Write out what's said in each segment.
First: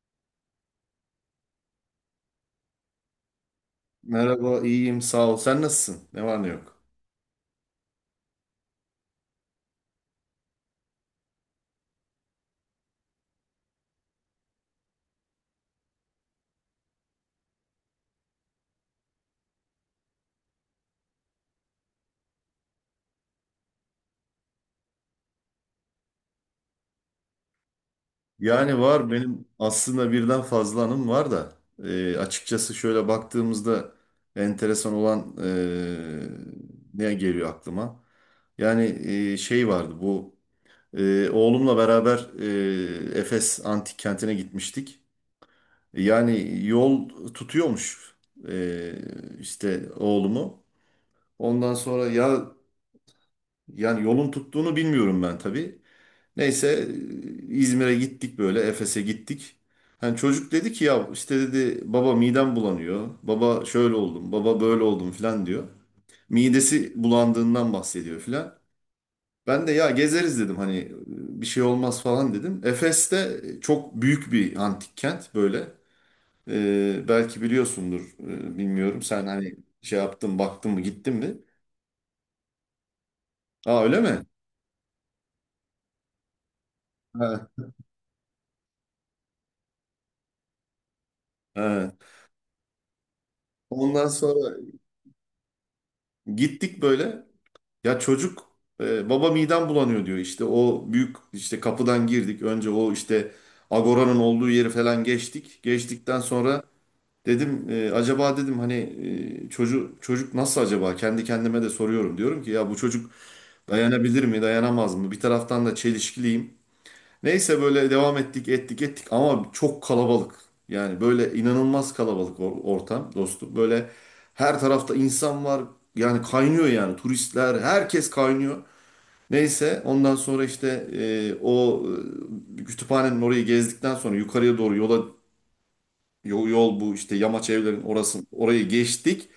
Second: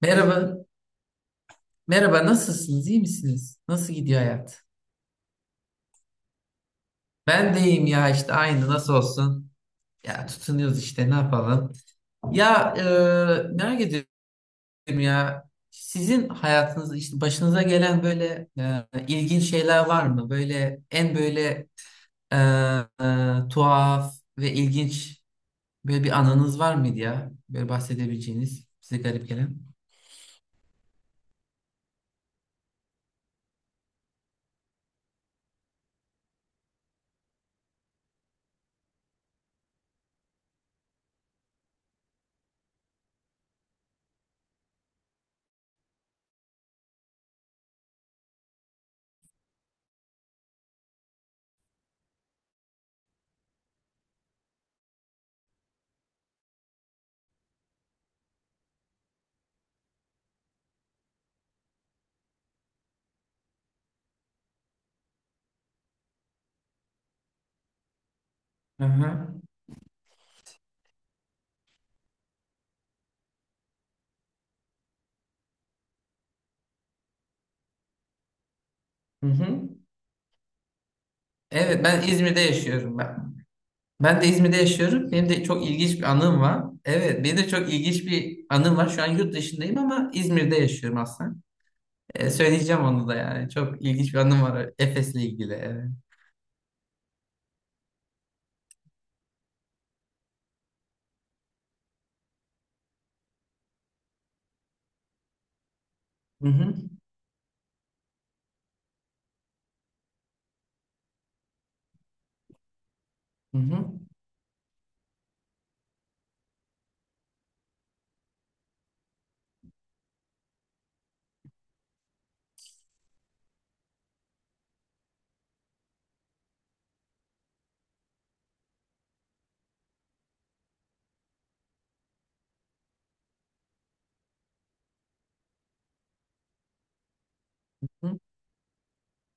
Merhaba. Merhaba, nasılsınız? İyi misiniz? Nasıl gidiyor Merhaba, hayat? iyiyim, sağ ol. Sen nasılsın? Ne var ne yok? Ben de iyiyim ya işte, aynı, nasıl olsun? Ya tutunuyoruz işte, ne yapalım? Ya e, Merak ediyorum ya, sizin hayatınızda işte başınıza gelen böyle ilginç şeyler var mı? Böyle en böyle e, tuhaf ve ilginç böyle bir anınız var mıydı ya? Böyle bahsedebileceğiniz, Yani size var garip benim gelen. aslında birden fazla anım var da açıkçası şöyle baktığımızda enteresan olan ne geliyor aklıma? Yani şey vardı bu oğlumla beraber Efes Antik Kenti'ne gitmiştik. Yani yol tutuyormuş e, işte oğlumu. Ondan sonra ya yani yolun tuttuğunu bilmiyorum ben tabii. Neyse İzmir'e gittik böyle Efes'e gittik. Hani çocuk dedi ki ya işte dedi baba midem bulanıyor. Baba şöyle oldum, baba böyle oldum filan diyor. Midesi bulandığından bahsediyor filan. Hı hı. Ben de ya gezeriz dedim hani bir şey olmaz falan dedim. Efes'te çok büyük bir antik kent böyle. Belki biliyorsundur bilmiyorum. Sen Hı hani hı. şey yaptın baktın mı gittin mi? Evet, ben İzmir'de yaşıyorum ben. Aa öyle Ben mi? de İzmir'de yaşıyorum. Benim de çok ilginç bir anım var. Evet, benim Ha, de çok ilginç bir anım var. Şu an yurt dışındayım ama İzmir'de yaşıyorum aslında. ha. Söyleyeceğim onu da yani. Çok Ondan ilginç bir anım sonra var Efes'le ilgili. Evet. gittik böyle. Ya çocuk baba midem bulanıyor diyor işte o büyük işte kapıdan girdik önce o işte Agora'nın olduğu yeri falan geçtik. Geçtikten Hı sonra hı. dedim acaba dedim hani çocuk nasıl acaba kendi kendime de soruyorum diyorum ki ya bu çocuk Hı hı. dayanabilir mi dayanamaz mı bir taraftan da çelişkiliyim. Neyse böyle devam ettik ettik ettik ama çok kalabalık yani böyle inanılmaz kalabalık ortam dostum böyle her tarafta insan var yani kaynıyor yani turistler herkes kaynıyor. Neyse ondan sonra işte o kütüphanenin orayı gezdikten sonra yukarıya doğru yola yol bu işte yamaç evlerin Hı. orası orayı geçtik.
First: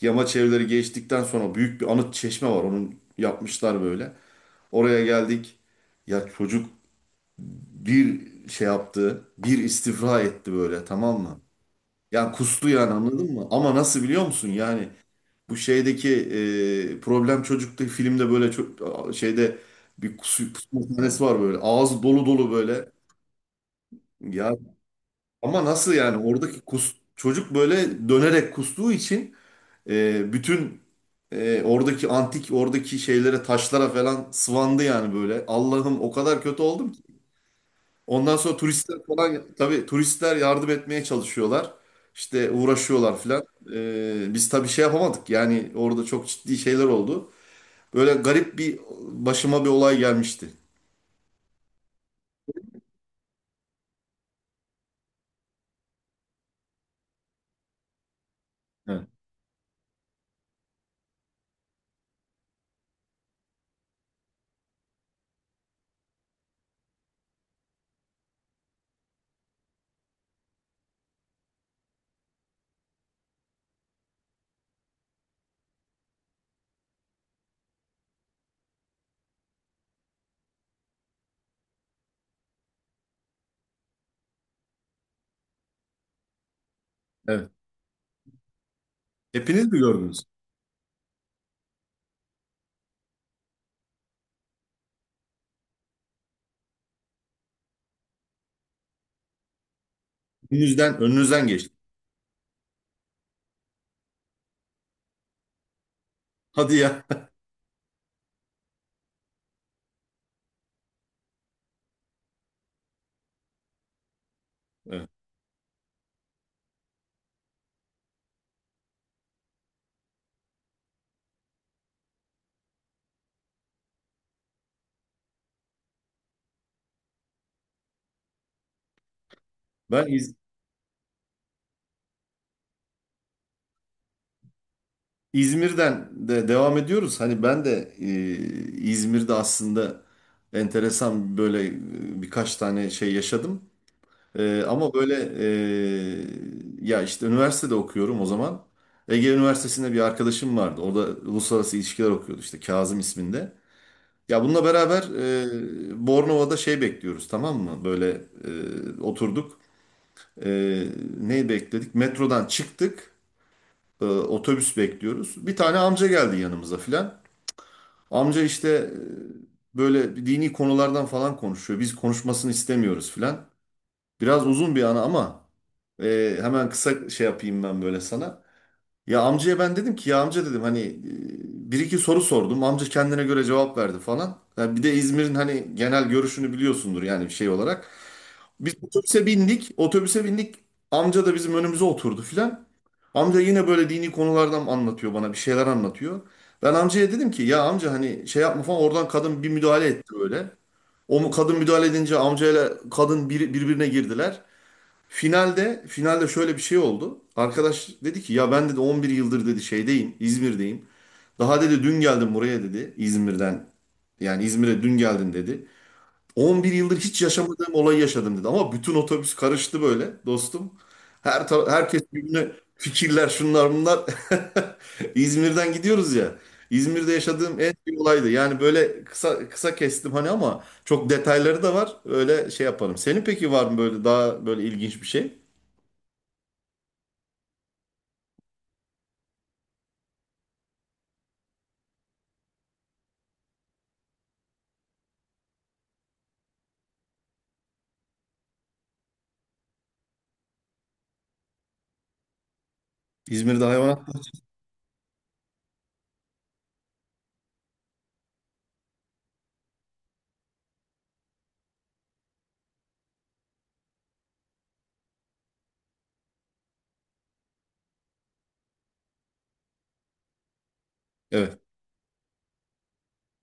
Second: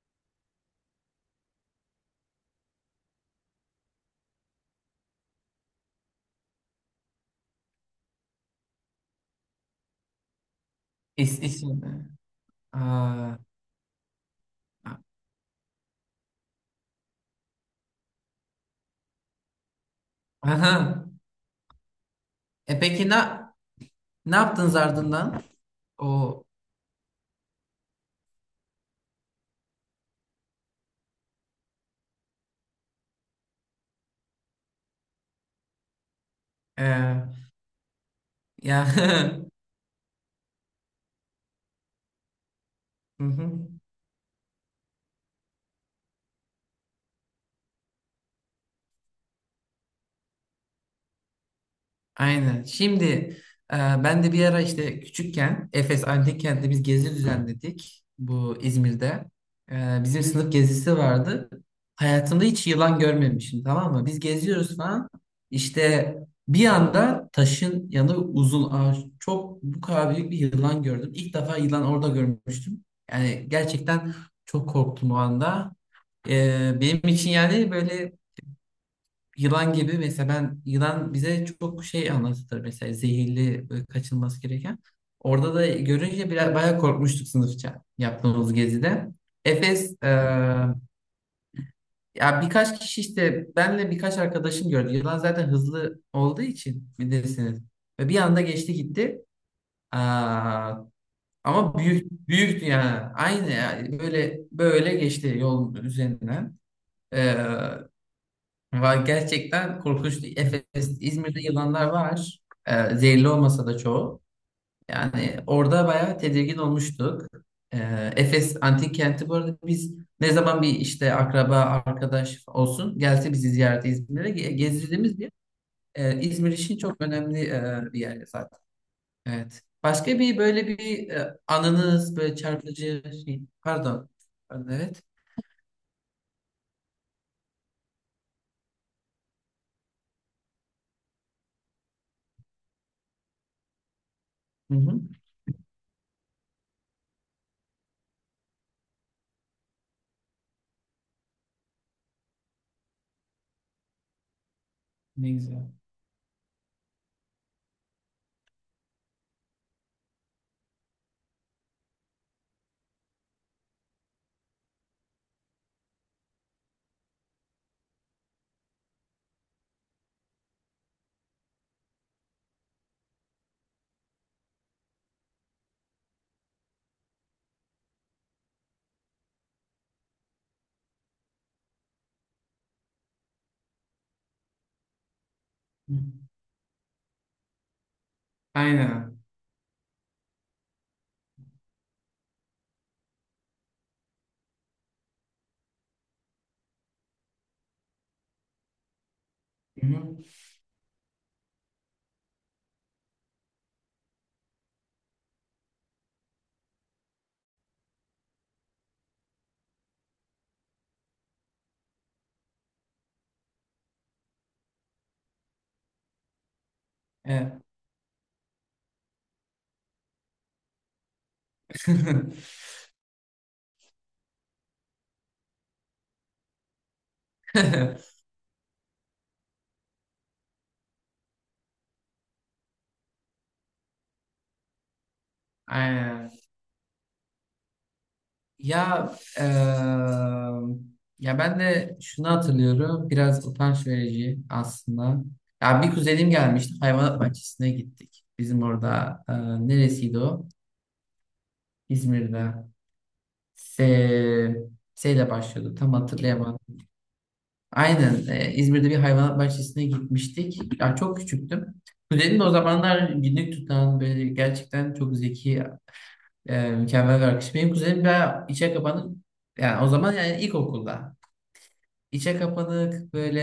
Yamaç evleri geçtikten sonra büyük bir anıt çeşme var. Onun yapmışlar böyle. Oraya geldik. Ya çocuk bir şey yaptı. Bir istifra etti böyle tamam mı? İs, İzmir'de. Ya kustu yani anladın Aa, mı? Ama nasıl biliyor musun? Yani bu şeydeki Problem Çocuk'taki filmde böyle çok şeyde bir aha. kusma sahnesi var böyle. Ağız dolu dolu E böyle. peki ne ne Ya yaptınız ardından? ama nasıl yani O oradaki kus çocuk böyle dönerek kustuğu için bütün oradaki antik oradaki şeylere taşlara falan sıvandı yani böyle. Allah'ım o kadar kötü e, oldum ki. Ondan sonra Ya. turistler falan tabii turistler yardım etmeye çalışıyorlar. İşte uğraşıyorlar Hı falan. hı. Biz tabii şey yapamadık yani orada çok ciddi şeyler oldu. Böyle garip bir başıma bir olay gelmişti. Aynen. Şimdi ben de bir ara işte küçükken Efes Antik Kent'te biz gezi düzenledik, bu Evet. İzmir'de. Bizim sınıf gezisi vardı. Hayatımda hiç yılan görmemişim, tamam mı? Biz geziyoruz falan. İşte bir anda taşın yanında uzun ağaç, çok bu kadar büyük bir yılan gördüm. İlk defa yılan orada görmüştüm. Yani gerçekten çok korktum o anda. Benim için yani böyle yılan gibi mesela, ben yılan bize çok şey anlatılır mesela, zehirli, böyle kaçınması gereken. Orada da görünce biraz bayağı korkmuştuk Evet. sınıfça yaptığımız gezide. Hepiniz mi Efes gördünüz? e, Ya birkaç kişi işte, benle birkaç arkadaşım gördü. Yılan zaten hızlı olduğu için bilirsiniz. Ve bir anda geçti gitti. Aa, Önünüzden, önünüzden geçti. ama büyük büyüktü yani. Aynı yani, böyle böyle geçti yolun üzerinden. Hadi ya. Var gerçekten, korkunç. Efes, İzmir'de yılanlar var. Zehirli olmasa da çoğu. Evet. Yani orada bayağı tedirgin olmuştuk. Efes antik kenti bu arada biz, ne zaman bir işte akraba, arkadaş olsun gelse bizi ziyarete İzmir'e ge- gezdirdiğimiz bir yer. İzmir için çok önemli bir yer zaten. Evet. Ben Başka İz- bir böyle bir anınız, böyle çarpıcı şey. Pardon. Pardon, evet. İzmir'den de devam ediyoruz. Hani ben de İzmir'de aslında enteresan böyle birkaç tane şey yaşadım. Hı Ama hı. böyle e, ya işte üniversitede okuyorum o zaman. Ege Üniversitesi'nde bir arkadaşım vardı. Orada uluslararası ilişkiler okuyordu işte Kazım isminde. Ya bununla beraber Ne güzel. Bornova'da şey bekliyoruz tamam mı? Böyle oturduk. E, Neyi bekledik? Metrodan çıktık. Otobüs bekliyoruz. Bir tane amca geldi yanımıza filan. Amca işte böyle dini konulardan falan konuşuyor. Biz konuşmasını istemiyoruz filan. Biraz uzun bir ana ama hemen kısa şey yapayım ben böyle sana. Ya amcaya ben dedim ki ya amca dedim hani bir iki soru sordum. Amca kendine göre cevap verdi falan. Ya bir de İzmir'in hani Hı. genel görüşünü biliyorsundur yani bir şey olarak. Biz Aynen. otobüse bindik. Otobüse bindik. Amca da bizim önümüze oturdu filan. Amca yine böyle dini konulardan anlatıyor bana bir şeyler anlatıyor. Ben amcaya dedim ki ya amca hani şey yapma falan oradan kadın bir müdahale Hı etti hı. böyle. Kadın müdahale edince amcayla kadın birbirine girdiler. Finalde şöyle bir şey oldu. Arkadaş dedi ki ya ben dedi 11 yıldır dedi şeydeyim, İzmir'deyim. Daha dedi dün geldim buraya dedi İzmir'den. Yani İzmir'e dün geldim dedi. 11 yıldır hiç Evet. yaşamadığım olayı yaşadım dedi. Ama bütün otobüs karıştı böyle dostum. Herkes birbirine fikirler şunlar bunlar. İzmir'den gidiyoruz ya. İzmir'de yaşadığım en iyi olaydı. Yani böyle kısa kısa kestim hani ama çok detayları da var. Öyle şey yaparım. Senin peki var mı böyle daha böyle ilginç bir şey? Aynen. Ya eee, Ya ben de şunu hatırlıyorum. Biraz utanç verici aslında. Ya bir kuzenim gelmişti. Hayvanat bahçesine gittik. Bizim orada neresiydi o? İzmir'de. İzmir'de hayvanat Se Seyle başlıyordu. Tam hatırlayamadım. Aynen. İzmir'de bir hayvanat bahçesine gitmiştik. Ya çok küçüktüm. Kuzenim de o zamanlar günlük tutan, böyle gerçekten çok zeki, mükemmel bir akış. Benim kuzenim bayağı içe kapanık. Yani o zaman, yani ilkokulda. Evet. İçe kapanık, böyle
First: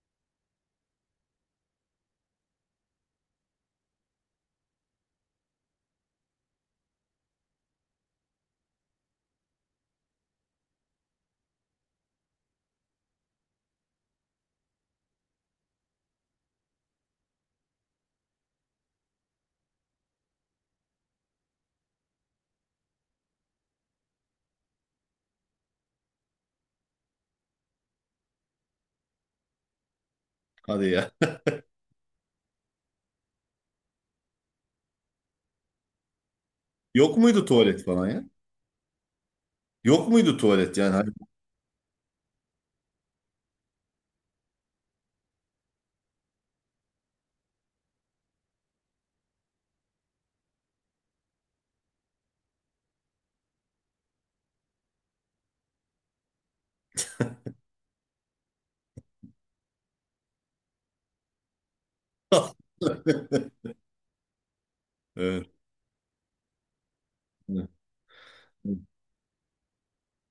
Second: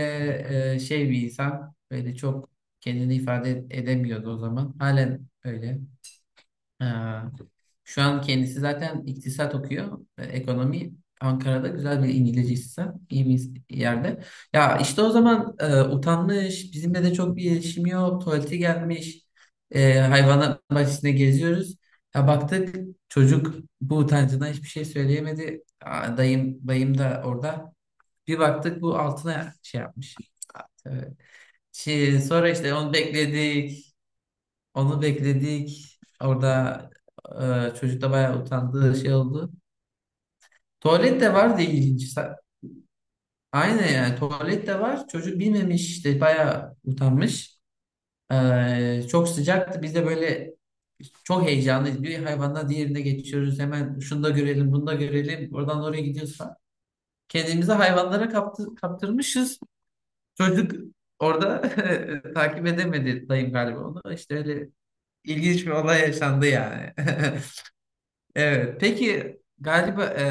şey bir insan. Böyle çok kendini ifade edemiyordu o zaman. Halen öyle. Ee, Şu an kendisi zaten iktisat okuyor, ekonomi. Ankara'da güzel bir İngilizce sistem, iyi bir yerde. Ya işte o zaman utanmış, bizimle de çok bir iletişim yok, tuvaleti gelmiş, hayvanat bahçesinde geziyoruz. Ya baktık, çocuk bu utancından hiçbir şey söyleyemedi. Aa, dayım, bayım da orada. Bir baktık bu altına şey yapmış. Hadi ya. Evet. Şey, sonra işte onu bekledik. Onu bekledik. Orada Yok muydu tuvalet çocuk falan da ya? bayağı utandığı şey oldu. Yok muydu tuvalet yani? Hani... Tuvalet de var diye ilginç. Sa- Aynen, yani tuvalet de var. Çocuk bilmemiş işte, bayağı utanmış. E, çok sıcaktı. Biz de böyle çok heyecanlıyız. Bir hayvandan diğerine geçiyoruz. Hemen şunu da görelim, bunu da görelim. Oradan oraya gidiyoruz falan. Kendimizi hayvanlara kaptı, kaptırmışız. Çocuk orada takip edemedi dayım galiba onu. İşte öyle Evet. ilginç bir olay yaşandı yani. Evet. Evet. Peki galiba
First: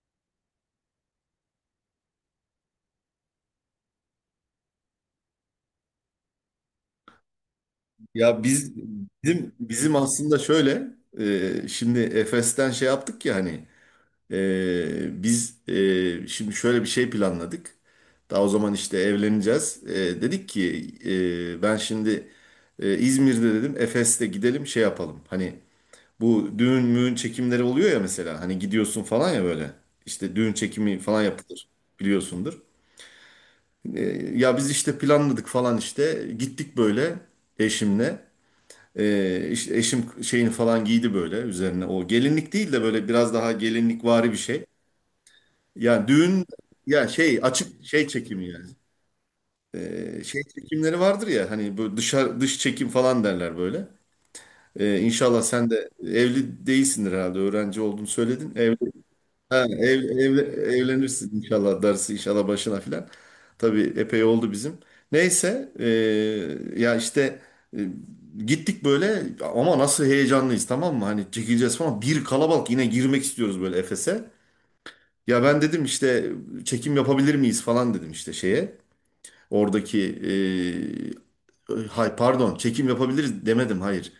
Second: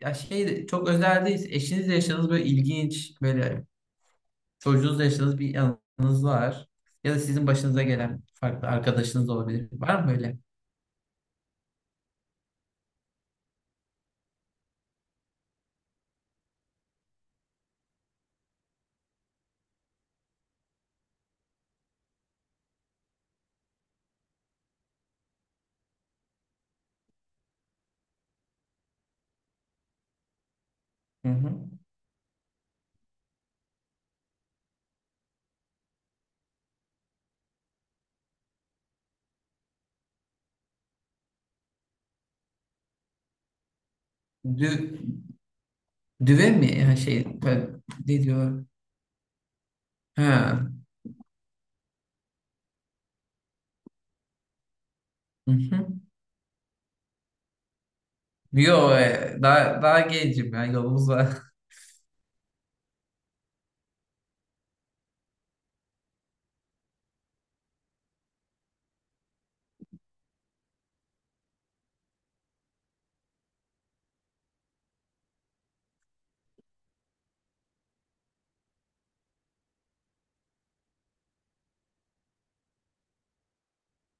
ya şey, çok özel değil. Eşinizle yaşadığınız böyle ilginç böyle, çocuğunuzla yaşadığınız bir anınız var. Ya da sizin başınıza gelen, Ya farklı biz arkadaşınız bizim olabilir. bizim Var mı böyle? aslında şöyle şimdi Efes'ten şey yaptık ya hani biz şimdi şöyle bir şey planladık. Daha o zaman işte evleneceğiz. Dedik ki ben şimdi İzmir'de dedim Efes'te gidelim şey yapalım. Hani bu düğün müğün çekimleri oluyor ya mesela. Hani gidiyorsun falan ya böyle. İşte düğün çekimi falan Hı hı. yapılır. Biliyorsundur. Ee, Ya biz işte planladık falan işte. Gittik böyle eşimle. İşte eşim şeyini falan giydi böyle üzerine. O gelinlik değil de böyle biraz daha gelinlikvari bir şey. Dü, Yani düğün düve mi? Ha, ya şey şey böyle, açık şey ne çekimi yani. diyor? Şey Ha. çekimleri vardır ya hani böyle dışarı dış çekim falan derler böyle. İnşallah Hı sen hı. de evli değilsindir herhalde öğrenci olduğunu söyledin. Yo, Ha, daha gencim ya, yolumuz var. evlenirsin inşallah darısı inşallah başına filan. Tabii epey oldu bizim. Neyse ya işte e, gittik böyle ama nasıl heyecanlıyız tamam mı? Hani çekileceğiz falan bir kalabalık yine girmek istiyoruz böyle Efes'e. Ya ben dedim işte çekim yapabilir miyiz falan dedim işte şeye. Oradaki hay pardon çekim yapabiliriz demedim hayır.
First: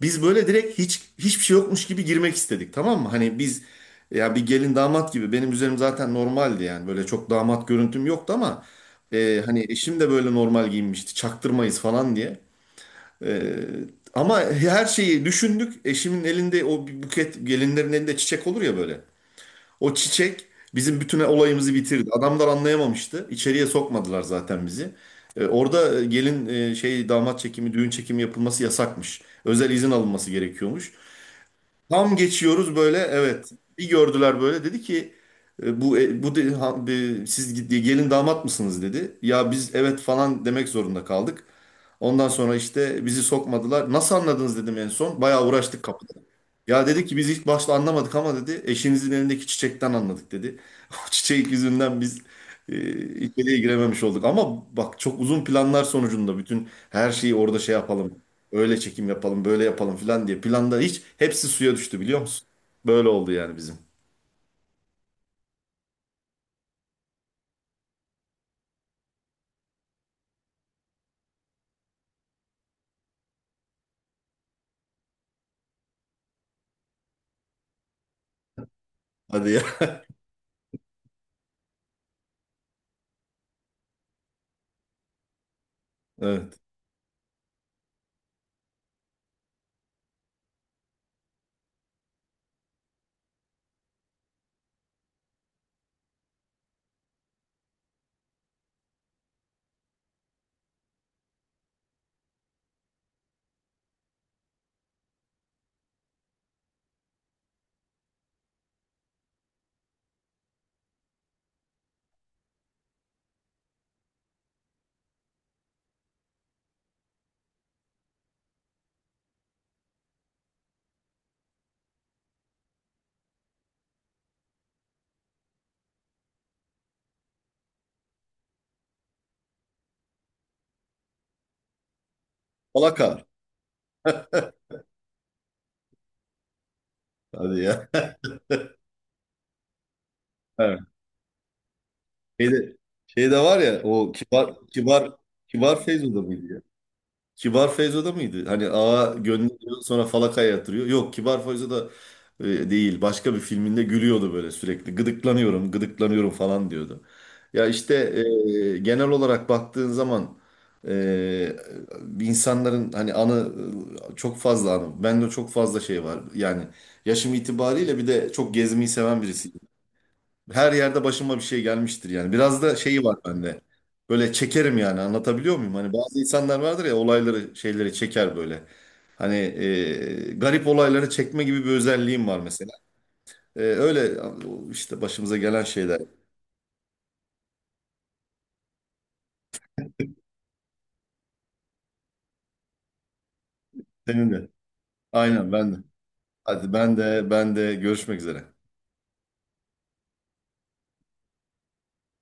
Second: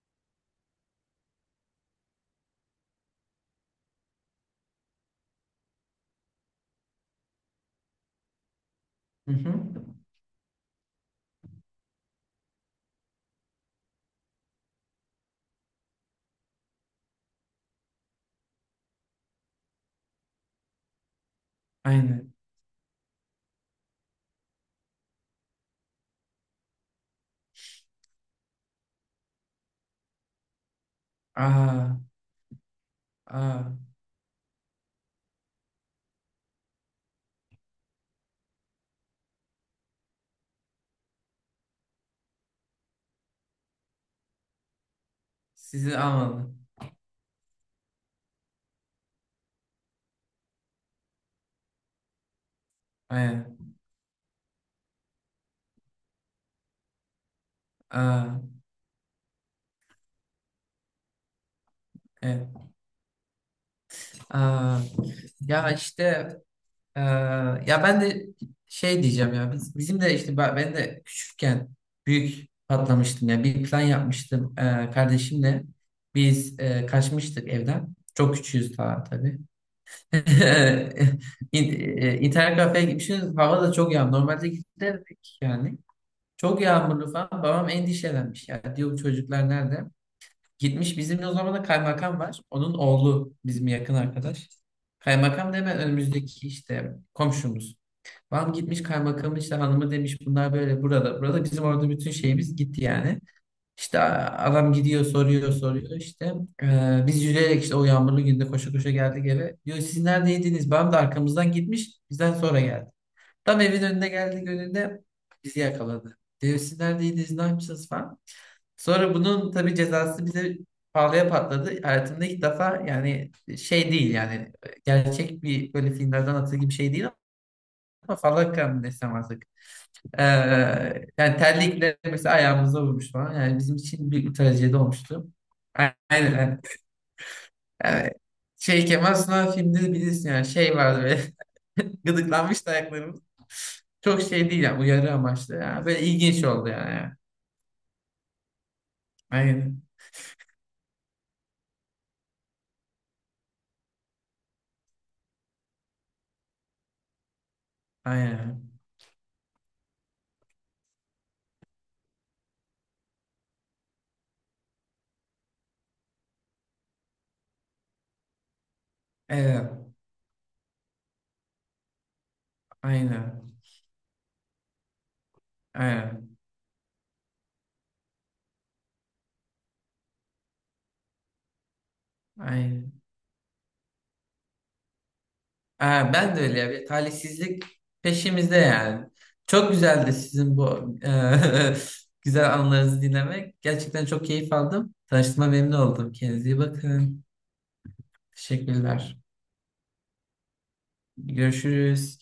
Biz böyle direkt hiç hiçbir şey yokmuş gibi girmek istedik tamam mı? Hani biz ya bir gelin damat gibi benim üzerim zaten normaldi yani böyle çok damat görüntüm yoktu ama Hı hı. hani eşim de böyle normal giyinmişti çaktırmayız falan diye. E, Ama her şeyi düşündük eşimin elinde o bir buket gelinlerin elinde çiçek olur ya böyle. O çiçek bizim bütün olayımızı bitirdi. Aynen. Adamlar anlayamamıştı içeriye sokmadılar zaten bizi. Orada gelin şey damat çekimi, düğün çekimi yapılması yasakmış. Özel izin alınması gerekiyormuş. Aa, Tam geçiyoruz böyle evet. aa. Bir gördüler böyle dedi ki e, bu e, bu de, ha- e, siz gelin damat mısınız dedi. Ya biz evet falan demek zorunda kaldık. Ondan sonra işte bizi sokmadılar. Nasıl anladınız dedim en son. Bayağı uğraştık Sizi kapıda. almadım. Ya dedi ki biz ilk başta anlamadık ama dedi eşinizin elindeki çiçekten anladık dedi. O çiçek yüzünden biz içeriye Aynen. girememiş olduk. Ama bak çok uzun planlar sonucunda bütün her şeyi orada şey yapalım. Aa, Öyle çekim yapalım, böyle yapalım filan diye planda hiç hepsi suya düştü biliyor musun? evet. Böyle oldu yani bizim. Ee, ya işte e, Ya ben de şey diyeceğim, ya bizim de işte ben de küçükken büyük patlamıştım ya, bir plan yapmıştım kardeşimle biz kaçmıştık evden, çok küçüğüz daha tabii. Hadi ya. İnternet kafeye gitmişiz, hava da çok yağmurlu, normalde giderdik yani, Evet. çok yağmurlu falan, babam endişelenmiş ya, diyor bu çocuklar nerede. Gitmiş bizim o zaman da kaymakam var. Onun oğlu bizim yakın arkadaş. Kaymakam da hemen önümüzdeki işte komşumuz. Babam gitmiş kaymakamın işte, hanımı demiş bunlar böyle burada. Burada bizim orada bütün şeyimiz gitti yani. İşte a- adam gidiyor, soruyor soruyor işte. Biz yürüyerek işte o yağmurlu günde koşa koşa geldik eve. Diyor siz neredeydiniz? Babam da arkamızdan gitmiş, bizden sonra geldi. Tam evin önüne geldi, önünde bizi yakaladı. Diyor siz neredeydiniz, ne yapmışsınız falan. Sonra bunun tabii cezası bize pahalıya patladı. Hayatımda ilk defa yani, şey değil yani, gerçek bir böyle filmlerden atıl gibi şey değil ama falaka mı desem artık. Ee, Yani terlikle mesela ayağımıza vurmuş Alakar. falan. Yani bizim için bir trajedi olmuştu. Aynen. Hadi ya. Yani şey Kemal Sunal filmde bilirsin yani, şey Evet. var böyle, gıdıklanmış da Şeyde, ayaklarımız. Şeyde var ya o Çok şey değil yani, uyarı amaçlı Kibar ya. Böyle Feyzo'da ilginç mıydı ya? oldu yani. Kibar Feyzo'da mıydı? Hani ağa gönderiyor Aynen. sonra falakaya yatırıyor. Yok Kibar Feyzo'da değil. Başka bir filminde gülüyordu böyle sürekli. Gıdıklanıyorum, gıdıklanıyorum falan diyordu. Ya işte Aynen. Genel olarak baktığın zaman e, insanların hani anı çok fazla anı. Bende çok fazla şey var. Yani yaşım itibariyle bir de çok gezmeyi seven birisi. Evet. Her yerde başıma bir şey gelmiştir yani. Biraz da şeyi var Aynen. bende. Böyle çekerim yani anlatabiliyor muyum? Hani bazı Aynen. insanlar vardır ya olayları şeyleri çeker böyle. Hani garip olayları çekme gibi bir özelliğim var mesela. Aynen. Öyle işte başımıza gelen şeyler. Ha, ben de öyle ya. Bir talihsizlik peşimizde yani. Çok güzeldi sizin bu güzel anılarınızı dinlemek. Gerçekten çok Senin de. keyif aldım. Tanıştığıma Aynen memnun ben de. oldum. Kendinize iyi Hadi ben bakın. de ben de görüşmek üzere. Teşekkürler. Görüşürüz.